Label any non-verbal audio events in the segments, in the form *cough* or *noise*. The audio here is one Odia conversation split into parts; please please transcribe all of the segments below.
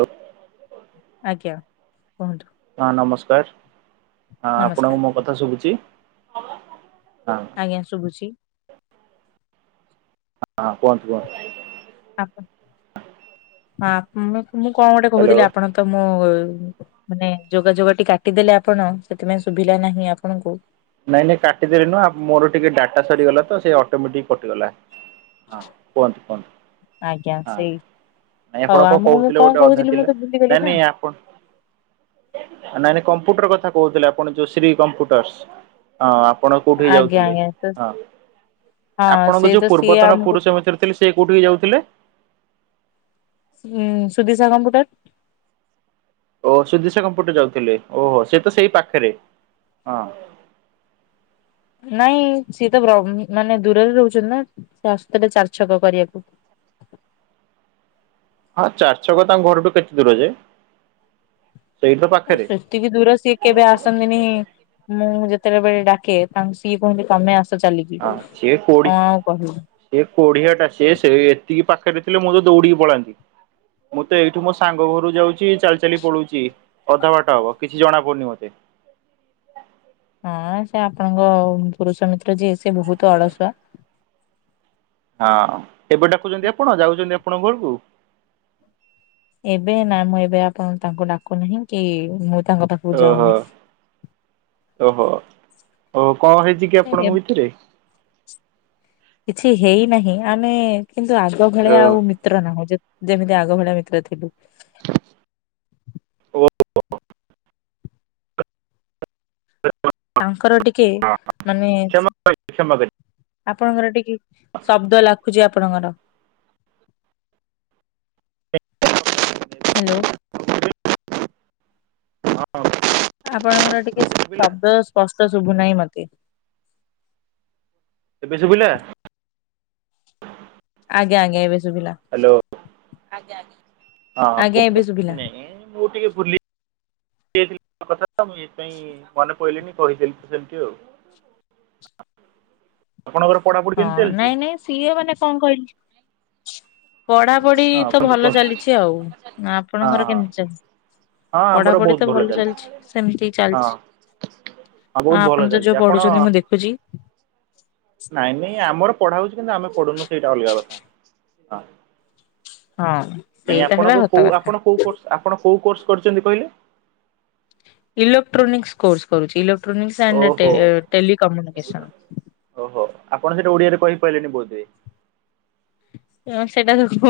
ଉ ଆଜ୍ଞା କୁହନ୍ତୁ। ଆ-ଆପଣଙ୍କୁ ନମସ୍କାର ମୋ କଥା ଶୁଭୁଛି? ହଁ ଆଜ୍ଞା ଶୁଭୁଛି। *unintelligible* ହଁ ମୁ ମୁଁ କଁ ଗୋଟେ ହ୍ୟାଲୋ କହୁଥିଲି ଆପଣ ତ ମୋ ମାନେ ଯୋଗାଯୋଗଟି କାଟିଦେଲେ ଆପଣ ସେଥିପାଇଁ ସୁବିଲା ନାହିଁ ଆପଣଙ୍କୁ। ନାଇଁ ନାଇଁ କାଟିଦେଲେ ନୁହଁ ଉ ମୋର ଟିକେ ଡାଟା ସରିଗଲା ତ ସେ ଅଟୋମେଟିକ୍ କଟିଗଲା। ହ କୁହନ୍ତୁ-କୁହନ୍ତୁ ଆଜ୍ଞା ହଁ। ସେଇ ନାଇଁ ହଉ ଆପଣ କଣ ଆମକୁ ମୁଁ କହୁଥିଲେ କଣ ଗୋଟେ ଅଧା କହୁଥିଲି ମୁଁ ଥିଲା ତ ଭୁଲିଗଲି ନା ନାଇଁ-ନାଇଁ ଆପ ନାଇ-ନାଇ କମ୍ପୁଟର୍ କଥା କହୁଥିଲେ ଆପଣ ଯୋଉ ଶ୍ରୀ କମ୍ପୁଟର୍ସ ହଁ। ଆପଣ କୋଉଠି କି ଆଜ୍ଞା ଯାଉଥିଲେ ଆଜ୍ଞା ତ ହଁ ହଁ ଆପଣଙ୍କୁ ସେ ଯୋଉ ତ ସିଏ ପୂର୍ବତନ ଆମକୁ ପୁରୁଷ ଏ ଭିତରେ ଥିଲେ ସ ସେ କୋଉଠିିକି ଯାଉଥିଲେ? ଉଁ ସୁଦିଶା କମ୍ପୁଟର୍। ଓ ସୁଧିଶା କପୁଟ ଯାଉଥିଲେ ଓ ସେ ତ ସେଇ ପାଖରେ ହଁ। *inaudible* ନାଇଁ ସିଏ ତ ବ୍ରମ ମାନେ ଦୂରରେ ରହୁଛନ୍ତି ନା ରାସ୍ତା ରେ ଚାର୍ ଛକ କରିବାକୁ। ହଁ ଚାର୍ ଛକ ତାଙ୍କ ଘରଠୁ କେତେ ଦୂର ଯେଏ? ସେତିକି ଦୂର ସେ କେବେ ଆସନ୍ତିନି ମୁଁ ଯେ ତେ ବେଳେ ଡାକେ ତାଙ୍କ ସିଏ କୁହନ୍ତି ତମେ ଆସ ଚାଲିକି ହଁ କଣ ସି କୋଡି ଆଉ କହିବି। ସେ କୋଡିଆ ଟା ସିଏ ସେ ଏତିକି ପାଖରେ ଲେ ମୁଁତ ଦୌଡିକି ପଳାନ୍ତି। ମୁଁ ତ ଏଇଠୁ ମୋ ସାଙ୍ଗ ଘରୁ ଯାଉଛି ଚାଲ୍ ଚାଲି ପଳୌଚି ଅଧା ବାଟ ହବ କିଛି ଜଣା ପଡୁନି ମତେ। ହାଁ ସେ ଆପଣଙ୍କ ପୁରୁଷ ମିତ୍ର ଯିଏ ସେ ବହୁତ ଅଳସୁଆ। ହଁ ଏବେ ଡାକୁଚନ୍ତି ଆପଣ ଯାଉଛନ୍ତି ଆପଣଙ୍କ ଘରକୁ? ଏବେ ନା ମୁଁ ଏବେ ଆପଣ ତାଙ୍କୁ ଡାକୁନାହିଁ କି ମୁଁ କଥାକୁ ଯାାଅ ଓହୋ ନାଇ। ଓହୋ ଓ କଁ ହେଇଛି କି ଏ- ଆପଣଙ୍କ ଭିତରେ? କିଛି ହେଇନାହିଁ ଆମେ କିନ୍ତୁ ଆଗ ଓ ଭଳିଆ ଆଉ ମିତ୍ର ନାହୁଁ ଯେ ଯେମିତି ଆଗ ଭଳିଆ ମିତ୍ର ଥିଲୁ। ଓ *inaudible* ତାଙ୍କର ଟିକେ ମାନେ କ୍ଷମା କରିବେ କ୍ଷମା କରିବେ। ଆପଣଙ୍କର ଟିକେ ଶବ୍ଦ ଲାଖୁଛି ଆପ ଆପଣ ଙ୍କର। ହ୍ୟାଲୋ। ହଁ ଆପଣଙ୍କର ଟିକେ ଶୁଭିଲା ଶବ୍ଦ ସ୍ପଷ୍ ତ ଶୁଭୁ ନାହିଁ ମତେ। ଏବେ ଶୁବିଲା? ଆଜ୍ଞା ଆଜ୍ଞା ଏବେ ଶୁଭିଲା ହ୍ୟାଲୋ ଆ ଆ। ହଁ ଆଜ୍ଞା ଏବେ ଶୁଭିଲା ମୁଁ ଟିକେୁଲି ମୁଁ ଏଇଥିପାଇ ମନେ ପଲିଣିି କହିଦି ତ ସେମିତି ଆଉ ଆପଣଙ୍କର ପଢାପଢି କେମିତି ହଁ ଚାଲିଛି? ନାଇଁ ନାଇଁ ସିଏ ମାନେ କଣ କହିଲେ? ପଢାପଢି ହଁ ତ କୁହନ୍ତୁ ଭଲ କୁହନ୍ତୁ ଚାଲିଛି ଆଉ ହଁ ହଁ ଆପଣଙ୍କର ହଁ କେମିତି ଚାହି। ପଢାପଢି ତ ଭଲ ଚାଲିଛି ସେମିତି ହଁ ଚାଲିଛି ହଁ ବହୁତ ହ ଭଲ ଆପଣ ତ ଚାଲିଛି ଯୋଉ ପଢୁଛନ୍ତି ମୁଁ ଦେଖୁଛି। ନାଇଁ ନାଇଁ ଆମର ପଢା ହଉଛି କିନ୍ତୁ ଆମେ ପଢୁନୁ ସେଇଟା ଅଲଗା କଥା। ହଁ ନାଇଁ ସେଇଟା ହେଲା ଆପଣଙ୍କ ସତ କୋଉ କଥା। ଆପଣ କୋଉ କ ଆପଣ କୋଉ କୋର୍ସ କରିଛନ୍ତି କହିଲେ? ଇଲେକ୍ଟ୍ରୋନିକ୍ସ କୋର୍ସ କରୁଛି। ଇ ଟ୍ରୋନିକ୍ସ ଆଣ୍ଡ ଓହୋ ଟେ-ଟେଲିିକମ୍ୟୁନିକେସନ୍। ଓହୋ ଆପଣ ସେଟା ଓଡିଆରେ କହିପାଇଲେନି ବୋଧହୁଏ? ହଁ ସେଇଟାଯୋଗୁଁ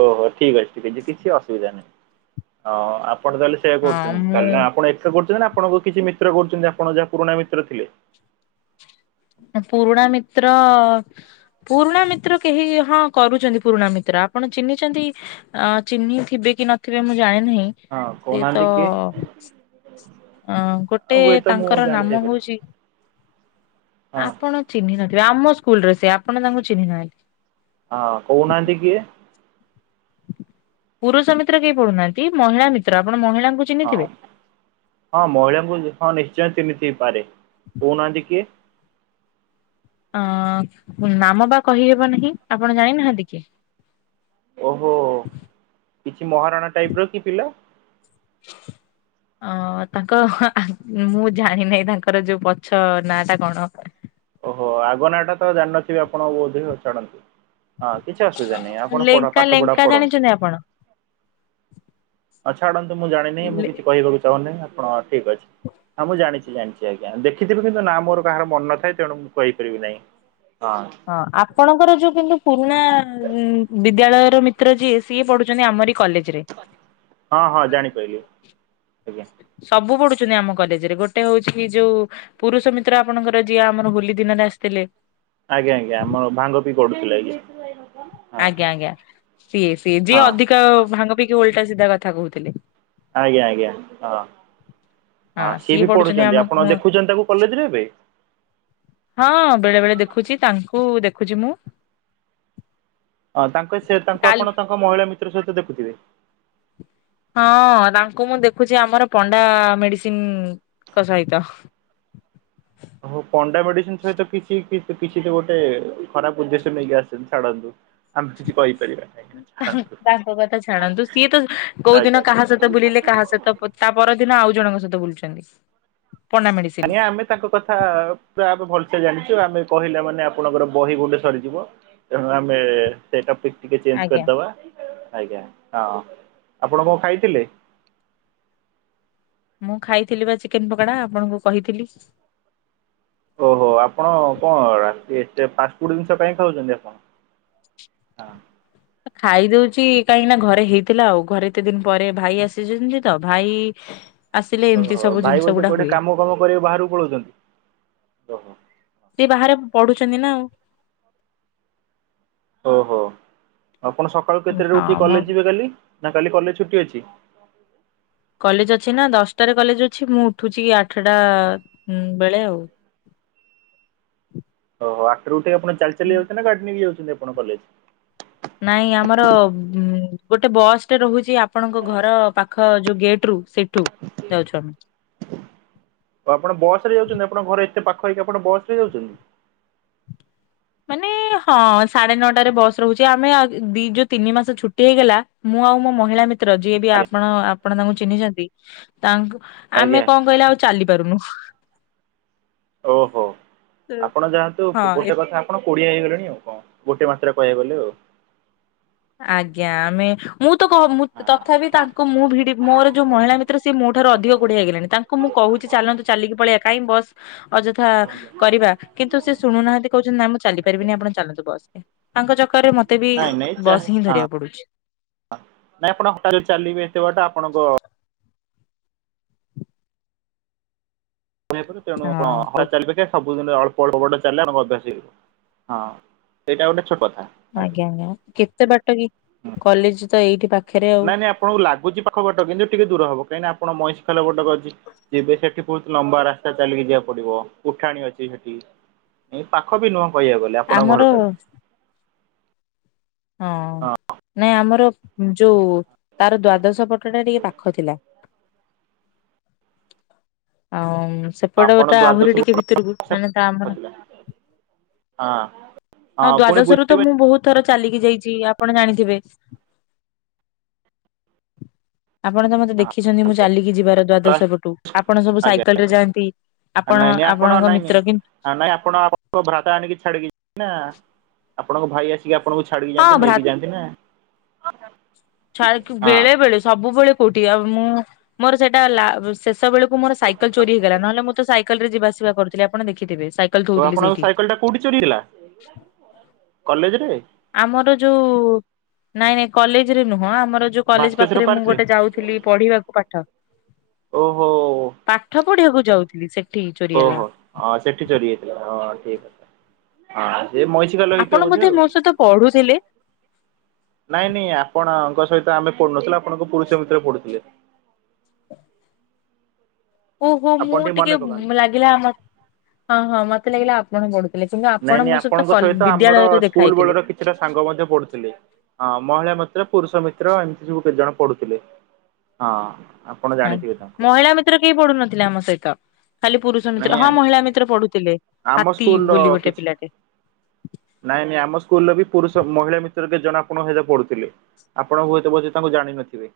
ଓହୋ! ଠିକ୍ ଅଛି। ଠିକ୍ ଅଛି। କିଛି ଅସୁବିଧା ନାହିଁ। ହଁ, ଆପଣ ତାହେଲେ ସେଆ ହଁ କରୁଛନ୍ତି। ମୁଁ ତାହେଲେ ନା ଆପଣ ଏକା କରୁଛନ୍ତି ନା ଆପଣଙ୍କୁ କିଛି ମିତ୍ର କରୁଛନ୍ତି, ଆପଣ ଯାହା ପୁରୁଣା ମିତ୍ର ଥିଲେ? ପୁରୁଣା ମିତ୍ର ଅ ପୁରୁଣା ମିତ୍ର କେହି ହଁ କରୁଛନ୍ତି, ପୁରୁଣା ମିତ୍ର। ଆପଣ ଚି଼ହ୍ନିଛନ୍ତି ଅ ଚିହ୍ନିଥିବେ କି ନଥିବେ? ମୁଁ ଜାଣିନି। ନାହିଁ। ହଁ ସେତ କହୁନାହାନ୍ତି କିଏ ଅଁ ଆଉ ଗୋଟେ ହୁଏତ ମୁଁ ତାଙ୍କର ନାମ ଜାଣିଥାଇପାରେ ହଉଛି? ହଁ ଆପଣ ଚିହ୍ନି ନଥିବେ? ଆମ ସ୍କୁଲରେ ସେ ଆପଣ ତାଙ୍କୁ ଚିହ୍ନି ନାହାନ୍ତି। ହଁ କହୁନାହାନ୍ତି କିଏ? ପୁରୁଷ ମିତ୍ର କେହି ପଢୁନାହାନ୍ତି। ମହିଳା ମିତ୍ର ଆପ ହଁ ହଁ ମହିଳାଙ୍କୁ ହଁ ନିଶ୍ଚିତ ଯାଏଁ ଚିହ୍ନିଥାଇପାରେ। କହୁନାହାଁନ୍ତି କିଏ? ଅଁ ନାମ ବା କହିହେବ ନାହିଁ, ଆପଣ ଜାଣିନାହାନ୍ତି କି? ଓହୋ! କିଛି ମହାରଣା ଟାଇପ ର କି ପିଲା? ଅଁ ତାଙ୍କ ମୁଁ ଜାଣିିନହିଁ ତାଙ୍କର ଯୋଉ ପଛ ନା ଟା କଣ? ଓହୋ! ଆଗ ନାଆଟା ତ ଜାଣିନଥିବେ ଆପଣ ବୋଧହୁଏ? ଛାଡ଼ନ୍ତୁ। ହଁ କିଛି ଅସୁବିଧା ନାହିଁ। ଆପଣ ଲେଙ୍କା ପାଠପଢା ଲେଙ୍କା ପଢନ୍ତୁ। ଜାଣିଛନ୍ତି ଆପଣ? ହଁ ଛାଡନ୍ତୁ। ମୁଁ ଜାଣିନି ମୁଁ କିଛି କହିବାକୁ ଚାହୁଁନାହିଁ? ଆପଣ ଠିକ୍ ଅଛି। ହଁ, ମୁଁ ଜାଣିଛି ଜାଣିଛି। ୟା ଆଜ୍ଞା ଦେଖିଥିବି! କିନ୍ତୁ ନାଁ ମୋର କାହାର ମନ ନ ଥାଏ। ତେଣୁ ମୁଁ କହିପାରିବି ନାହିଁ? ହଁ, ଆପଣଙ୍କର ଯୋଉ କିନ୍ତୁ ପୁରୁଣା ଉଁ ଉଁ ବିଦ୍ୟାଳୟର ମିତ୍ର ଯିଏ, ସିଏ ପଢୁଛନ୍ତି ଆମରି କଲେଜ ରେ। ହଁ ହଁ ଜାଣିପାରିଲି ଆଜ୍ଞା ସବୁ ପଢୁ ଚନ୍ତି ଆମ କଲେଜରେ। ଗୋଟେ ହଉଛି ଯୋଉ ପୁରୁଷ ମିତ୍ର ଆପଣଙ୍କର ଯିଏ ଆମର ହୋଲି ଦିନରେ ଆସିଥିଲେ। ଆଜ୍ଞା ଆଜ୍ଞା, ଆମର ଭାଙ୍ଗ ପି ଗଡୁଥିଲେ। ଆଜ୍ଞା! ହଁ ଆଜ୍ଞା ଆଜ୍ଞା ସିଏ ସିଏ, ହଁ ଯିଏ ଅଧିକ ଭାଙ୍ଗ ପିକି ଓଲଟା ସିଧା କଥା କହୁଥିଲେ। ଆଜ୍ଞା ଆଜ୍ଞା ହଁ। ହଁ ସିଏ ବି ପଢୁଛନ୍ତି। ଆପଣ ଦେଖୁଛନ୍ତି ତାକୁ କଲେଜରେ ଏବେ? ହଁ ବେଳେ ବେଳେ ଦେଖୁଛି। ତାଙ୍କୁ ଦେଖୁଛି ମୁଁ। ହଁ, ତାଙ୍କ ସେ ତାଙ୍କୁ କାଲି ଆପଣ ତାଙ୍କ ମହିଳା ମିତ୍ର ସହିତ ଦେଖୁଥିବେ? ହଁ ଅଁ! ତାଙ୍କୁ ମୁଁ ଦେଖୁଛି ଆମର ପଣ୍ଡା ମେଡିସିନ୍ ଙ୍କ ସହିତ। ହ ଓହୋ ପଣ୍ଡା ମେଡିସିନ ସହିତ କିଛି କି କିଛି ତ ଗୋଟେ ଖରାପ ଉଦ୍ଦେଶ୍ୟ ନେଇକି ଆସିଚନ୍ ଛାଡ଼ନ୍ତୁ। ଆମେ କିଛି କହି ତାଙ୍କ କଥା ଛାଡନ୍ତୁ। ସିଏ ତ କୋଉ ଆଜ୍ଞା ଦିନ କାହା ଆଜ୍ଞା। ସହିତ ବୁଲିଲେ, କାହା ସହିତ ତା ପରଦିନ ଆଉ ଜଣଙ୍କ ସହିତ ବୁଲୁଛନ୍ତି। ପଣ୍ଡା ମେଡିସିନ। ଆଜ୍ଞା, ଆମେ ତାଙ୍କ କଥା ପୁରା ଆବେ ଭଲସେ ଜାଣିଛୁ ଚୁ ଆମେ କହିଲା ମାନେ, ଆପଣଙ୍କର ବହି ଗୋଟେ ସରିଯିବ। ତେଣୁ ଆମେ ସେଇ ଟପିକ୍ ଟିକେ ଚେଞ୍ଜ ଆଜ୍ଞା କରିଦବା। ଆଜ୍ଞା, ହଁ, ଆପଣ କଣ ଖାଇଥିଲେ? ମୁଁ ଖାଇଥିଲି ବା ଚିକେନ ପକୋଡା ଆପଣଙ୍କୁ କହିଥିଲି। ଓହୋ! ଆପଣ କଣ ରାତି ଏତେ ଫାଷ୍ଟଫୁଡ୍ ଜିନିଷ କାଇଁ ଖାଉଛନ୍ତି ଆପଣ? ହଁ। ଖାଇ ଦଉଛି କାହିଁକି ନା? ଘରେ ହେଇଥିଲା, ଆଉ ଘରେ ଏତେ ଦିନ ପରେ ଭାଇ ଆସିଛିନ୍ତି ତ। ଭାଇ ଆସିଲେ ଏମିତି ଓହୋ! ସବୁ ଭାଇ ଜିନିଷ ବୋଧେ ଗୁଡା କୋଠି ହୁଏ। କାମ କାମ କରିଆକୁ ବାହାରକୁ ପଳଉଛନ୍ତି? ଓହୋ! ସିଏ ବାହାରେ ପଢୁଛନ୍ତି ନା ଆଉ? ଓହୋ, ଆପଣ ସକାଳୁ କେତେଟାରୁ ଉଠିକି ହଁ ମୋ କଲେଜ ଯିବେ କାଲି? ନା କାଲି କଲେଜ ଛୁଟି ଅଛି? କଲେଜ ଅଛି ନା, ଦଶଟାରେ କଲେଜ ଅଛି, ମୁଁ ଉଠୁଛି ଆଠଟା ବେଳେ ଆଉ। *inaudible* ଓହୋ ଆଠଟା ରୁ ଉଠିକି, ଆପଣ ଚାଲି ଚାଲି ଯାଉଛନ୍ତି ନା? ଗାଡି ନେଇକି ଯାଉଛନ୍ତି ଆପଣ କଲେଜ ନାଇଁ ଆମର ଗୋଟେ ବସ୍ ଟେ ରହୁଛି, ଆପଣଙ୍କ ଘର ପାଖ ଯୋଉ ଗେଟ୍ ରୁ ସେଠୁ ଯାଉଛୁ ଆମେ ଆପଣ ବସ ରେ ଯାଉଛନ୍ତି ଆପଣଙ୍କ ଘରେ ଏତେ ପାଖହେଇକି ଆପଣ ବସ ରେ ଯାଉଛନ୍ତି? ମାନେ ହଁ ସାଢେ ନଅଟାରେ ବସ୍ ରହୁଛି ଆମେ ଦି ଯୋଉ ତିନି ମାସ ଛୁଟି ହେଇଗଲା ମୁଁ ମୁଁ ଆଉ ମହିଳା ଯିଏ ବି ଆଜ୍ଞା ଆପଣ ଆପଣ ତାଙ୍କୁ ଚିହ୍ନିଛନ୍ତି ତାଙ୍କୁ, ଆଜ୍ଞା ଆମେ କଣ କହିଲେ ଆଉ ଚାଲି କରନୁ *unintelligible* ଓହୋ, ଆପଣ ଯାଆନ୍ତୁ ହଁ ଏ ଗୋଟେ କଥା ଆପଣ କୋଡିଆ ହେଇଗଲେଣି ଆଉ କଣ, ଗୋଟେ ମାତ୍ରାରେ କହିବାକୁ ଗଲେ ଆଉ ଆଜ୍ଞା, ଆମେ ମୁଁ ତଥାପି ତାଙ୍କୁ ମୁଁ ଭିଡି ମୋର ଯୋଉ ମହିଳା ମିତ୍ର ସିଏ ମୋ ଠାରୁ ଅଧିକ କୁଡିଆହେଇଗଲାଣି ତାଙ୍କୁ ମୁଁ କହୁଛି କିଛି ଚାଲନ୍ତୁ ଚାଲିକି ପଳେଇଆ କାଇହିଁ ବସ ଅଯଥା କରିବା କିନ୍ତୁ ସେ ଶୁଣୁନାହାନ୍ତି, କହୁଛନ୍ତି ନା ମୁଁ ଚାଲି ପାରିବିନି, ଆପଣ ଚାଲନ୍ତୁ ବସରେ, ତାଙ୍କ କରେ ମତେ ବି ନାଇଁ ନାଇଁ ବସ୍ ହିଁ ହଁ ଧରିବାକୁ ପଡୁଛି ନାଇଁ ଆପଣ ହଟାତ ଚାଲିବେ ଏତେ ବାଟ ଆପଣଙ୍କ ତଣୁଣ ହଁ ହ କ ଚାଲେ ସବୁ *unintelligible* କଳ ଅଭସ ହଁ ସେଇଟା *unintelligible* ଆଜ୍ଞା ଆଜ୍ଞା କେତେ ବାଟ କି କଲେଜ ତ ଏଇଠି ପାଖ ନାଇଁ ନାଇଁ ଆପଣଙ୍କୁ ଲାଗୁଛି ପାଖପଟ, କିନ୍ତୁ ଟିକେ ଦୂର ହବ, କାହିଁକି ନା? ଆପଣ ମଇଷି ଖାଲ ବଟକ ଅଛି ଯିବେ ସେଠି ବହୁତ ଲମ୍ବା ରାସ୍ତା ଚାଲିକି ଯିବାକୁ ପଡିବ, ଉଠାଣି ଅଛି ସେଠି, ପାଖ ବି ନୁହଁ। କହିବାକୁ ଗଲେ ଆପଣଙ୍କ ଆମର ଘରଠାରୁ ହଁ ନାଇଁ ଆମର ଯୋଉ ତାର ଦ୍ଵାଦଶ ପଟ ଟା ଟିକେ ପାଖ ଥିଲା। ଆଉ ଆପଣ ସେପଟଟା ଆହୁରି ଦ୍ୱାଦଶ ହଁ ଟିକେ ଭିତରକୁ ମାନେ ତା ଆମର ହଁ ପୁଣି ଦ୍ଵାଦଶ ରୁ ତ ବୁଝିବେ ମୁଁ ବହୁତ ଥର ଚାଲିକି ଯାଇଛି ଆପଣ ଜାଣିଥିବେ ଆପଣ ତ ମତେ ଦେଖିଛନ୍ତି ମୁଁ ଚାଲିକି ଯିବାର ଦ୍ଵାଦଶ ପଟୁ, ଆପଣ ସବୁ ଆଜ୍ଞା ସାଇକେଲ ରେ ଯାଆନ୍ତି ନାଇଁ ଆପଣ ନାଇଁ ଆପଣ ଆପଣଙ୍କ ନାଇଁ ମିତ୍ର କି ନାଇଁ ଆପଣ ଆଣ ଭ୍ରାତା ଆଣିକି ଛାଡିକି ନା ଆପଣଙ୍କ ଭାଇ ଆସିକି ଆପଣଙ୍କୁ ଛାଡିକି ହଁ ଯାଆନ୍ତି, ନେଇକି ଯାଆନ୍ତି ନା ଛ। ଡେ ହଁ ବେଳେବେେଳେ ସବୁବେଳେ କଉଠି ଆଉ ମୁଁ ମୋର ସେଇଟା ଶେଷ ବେଳକୁ ମୋର ସାଇକେଲ ଚୋରି ହେଇଗଲା ନହେଲେ ମୁଁ ତ ସାଇକେଲ ରେ ଯିବା ଆସି କରୁଥିଲେ ଆପଣ ଦେଖିଥିବେ ସାଇକେଲ ତ ଥଉଥିଲେ ଆପଣଙ୍କ ସେଇଠି। ସାଇକେଲ ଟା କୋଉଠି ଚୋରି ହେଇଥିଲା କଲେଜରେ ଆମର ଯୋଉ ନାଇଁ ନାଇଁ କଲେଜରେ ନୁହଁ ଆମର ଯୋଉ କଲେଜ ଭାସ୍କେଶ୍ଵର ପାଖରେ ମୁଁ ପାର୍କରେ ଗୋଟେ ଯାଉଥିଲି ପଢିବାକୁ ପାଠ। ଓହୋ ପାଠ ପଢିବାକୁ ଯାଉଥିଲି ସେଠି। ଚୋରି ହେଲା। ଓହୋ, ହଁ ସେଠି ଚୋରି ହେଇଥିଲା, ହଁ, ଠିକ୍ ଅ ହଁ ଏ ମଇଷିକଲ୍ ହେଇଥିବ ଆପଣ ବୋଧେ ଆଉ, ମୋ ସହିତ ପଢୁଥିଲେ ନାଇଁ ନାଇଁ ଆପଣଙ୍କ ସହିତ ଆମେ ପଢୁନଥିଲେ, ଆପଣଙ୍କ ପୁରୁଷ ମିତ୍ର ପଢୁଥିଲେ ହ *inaudible* ଓହୋ, ଆପଣ ମୁଁ ଟିକେ ମନେ ପକାନ୍ତୁ ଲାଗିଲା ଆମ, ହଁ ହଁ ମତେ ଲାଗିଲା ଆପଣ ପଢୁଥିଲେ। କିନ୍ତୁ ଆପଣ ନାଇଁ ନାଇଁ ମୋ ଆପଣଙ୍କ କଲ୍ ସହିତ ଆମର ବିଦ୍ୟାଳୟରେ ଦେଖା ସ୍କୁଲ ହେଇଥିଲେ। ବେଳର କିଛିଟା ସାଙ୍ଗ ମଧ୍ୟ ପଢୁଥିଲେ। ହଁ ମହିଳା ମିତ୍ର, ପୁରୁଷ ମିତ୍ର, ଏମିତି ସବୁ କେତେ ଜଣ ପଢୁଥିଲେ, ହଁ ଆପଣ ଆଜ୍ଞା, ଜାଣିଥିବେ ତାଙ୍କୁ ମହିଳା ମିତ୍ର କେହି ପଢୁନଥିଲେ ଆମ ସହିତ ଖାଲି ପୁରୁଷ ନାଇଁ ମିତ୍ର ହଁ ମହିଳା ମିତ୍ର ପଢୁଥିଲେ ଆମ ହାତୀ ସ୍କୁଲର ବୋଲି ଗୋଟେ କିଛି ପିଲାଟେ ନାଇଁ ନାଇଁ ଆମ ସ୍କୁଲରେ ବି ପୁରୁଷ ମହିଳା କେତେ ଜଣେ ଆପଣ ଙ୍କ ସହ ପଢୁଥିଲେ, ଆପଣ ହୁଏତ ତାଙ୍କୁ ଜାଣିନଥିବେ।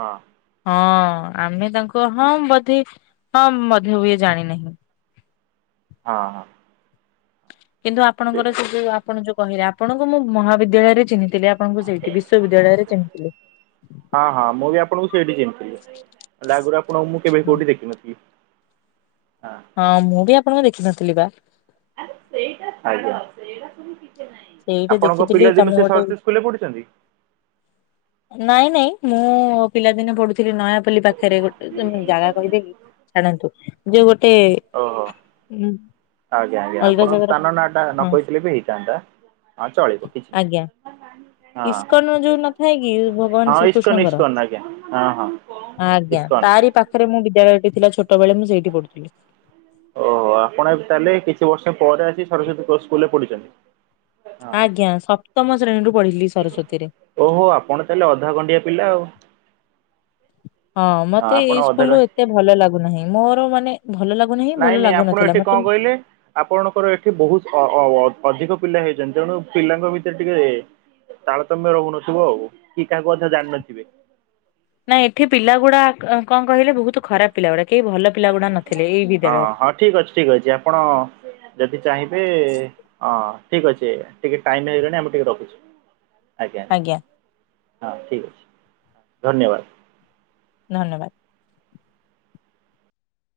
ହଁ। ହଁ ଆମେ ତାଙ୍କୁ ହଁ ବୋଧେ ହଁ ବୋଧେ ଜାଣିନେ ହଁ ହଁ। କିନ୍ତୁ ଠିକ୍ ଆପଣଙ୍କର ସେ ଅଛି ଯୋଉ ଆପଣ ଯୋଉ କହିଲେ, ଆପଣଙ୍କୁ ମୁଁ ମହାବିଦ୍ୟାଳୟରେ ଚିନ୍ନେ ଥିଲେ ଆପଣଙ୍କୁ ସେଇଠି ବିଶ୍ଵବିଦ୍ୟାଳୟରେ ଚିନ୍ନିଥିଲି। ହଁ ହଁ ମୁଁ ବି ଆପଣଙ୍କୁ ସେଇଠି ଚିହ୍ନିଥିଲି ହେଲେ ଆଗରୁ ଆପଣ ଙ୍କୁ ମୁଁ କେବେ କଉଠି ଦେଖିିନଥିଲି। ହଁ ମୁଁ ବି ଆପଣଙ୍କୁ ଦେଖିନଥିଲି ବା ଆରେ ସେଇଟା ସେଇଟା ସବୁ ସେଇଠି ଆପଣଙ୍କ ଦେଖିଥିଲି ପିଲାଦିନେ ତମେ ସେ ଗୋଟେ ସରସ୍ୱୋତି ସ୍କୁଲରେ ପଢିଛନ୍ତି। ନାଇଁ ନାଇଁ ମୁଁ ପିଲାଦିନେ ପଢୁଥିଲି ନୟା ପାଖରେ ଗୋଟେ ଜାଗା କହିଦେଇବି ଛାଡନ୍ତୁ ଯୋଉ ଗୋଟେ ଓହୋ ଆଜ୍ଞା ଆଜ୍ଞା ଅଲଗା ଆପଣ ଜାଗାରେ ସ୍ଥାନ ନାଁ ଟା ନ ହଁ କହିଥିଲେ ବି ହେଇଥାନ୍ତା। ହଁ ଚଳିବ କିଛି ଆଜ୍ଞା ନହିଁ। ଇସ୍କନ ଯୋଉ ନଥାଏ, କି ଭଗବାନ ହଁ ଇସ୍କନ ଶ୍ରୀକୃଷ୍ଣଙ୍କର ଇସ୍କନ ଆଜ୍ଞା ହଁ ହଁ ଆଜ୍ଞା ଇସ୍କନ ତାରି ପାଖରେ ମୁଁ ବିଦ୍ୟାଳୟ ଓହୋ ଆପଣ ତାହେଲେ କିଛି ବର୍ଷ ପରେ ଆସି ସରସ୍ଵତୀ ସ୍କୁଲରେ ପଢିଛନ୍ତି। ଆଜ୍ଞା ସପ୍ତମ ଶ୍ରେଣୀରୁୁ ପଢଥିଲି, ସରସ୍ଵତୀରେ ଓହୋ ଆପଣ ତାହେଲେ ଅଧା ଖଣ୍ଡିଆ ପିଲା ଆଉ ହଁ ମତେ ଆପଣ ଏଇ ଅଧାରୁ ସ୍କୁଲୁ ଏତେ ଭଲ ଲାଗୁନାହିଁ ମୋର ମାନେ ଭଲ ଲାଗୁନାହିଁ ଭଲ ନାଇଁ ନାଇଁ ଆପଣ ଲାଗୁନଥିଲା ଏଠି ମତେ କଣ କହିଲେ ଆପଣଙ୍କର ଏଠି ବହୁତ ଅଧିକ ପିଲା ହେଇଛନ୍ତି ତେଣୁ ପିଲାଙ୍କ ଭିତରେ ଟିକେ ତାଲତମ୍ୟା ରହୁନଥିବ ଆଉ କି କାହାକୁ ମଧ୍ୟ୍ୟ ଜାଣିନଥିବେ। ନାଇଁ ଏଠି ପିଲାଗୁଡା କଣ କହିଲେ ବହୁତ ଖରାପ ପିଲା ଗୁଡା କେହି ଭଲ ପିଲା ଗୁଡା ନଥିଲେ, ଏଇ ହଁ ବିଦ୍ୟାଳୟରେ ହଁ ଠିକ୍ ଅଛି ଠିକ୍ ଅଛି ଆପଣ ଯଦି ଚାହିଁବେ ହଁ ଠିକ୍ ଅଛି ଟିକେ ଟାଇମି ହେଇଗଣି ଆମେ ଟିକେ ରଖୁଛୁ ଆଜ୍ଞା। ହଁ ଠିକ୍ ଅଛି ଧନ୍ୟବାଦ। ଧନ୍ୟବାଦ।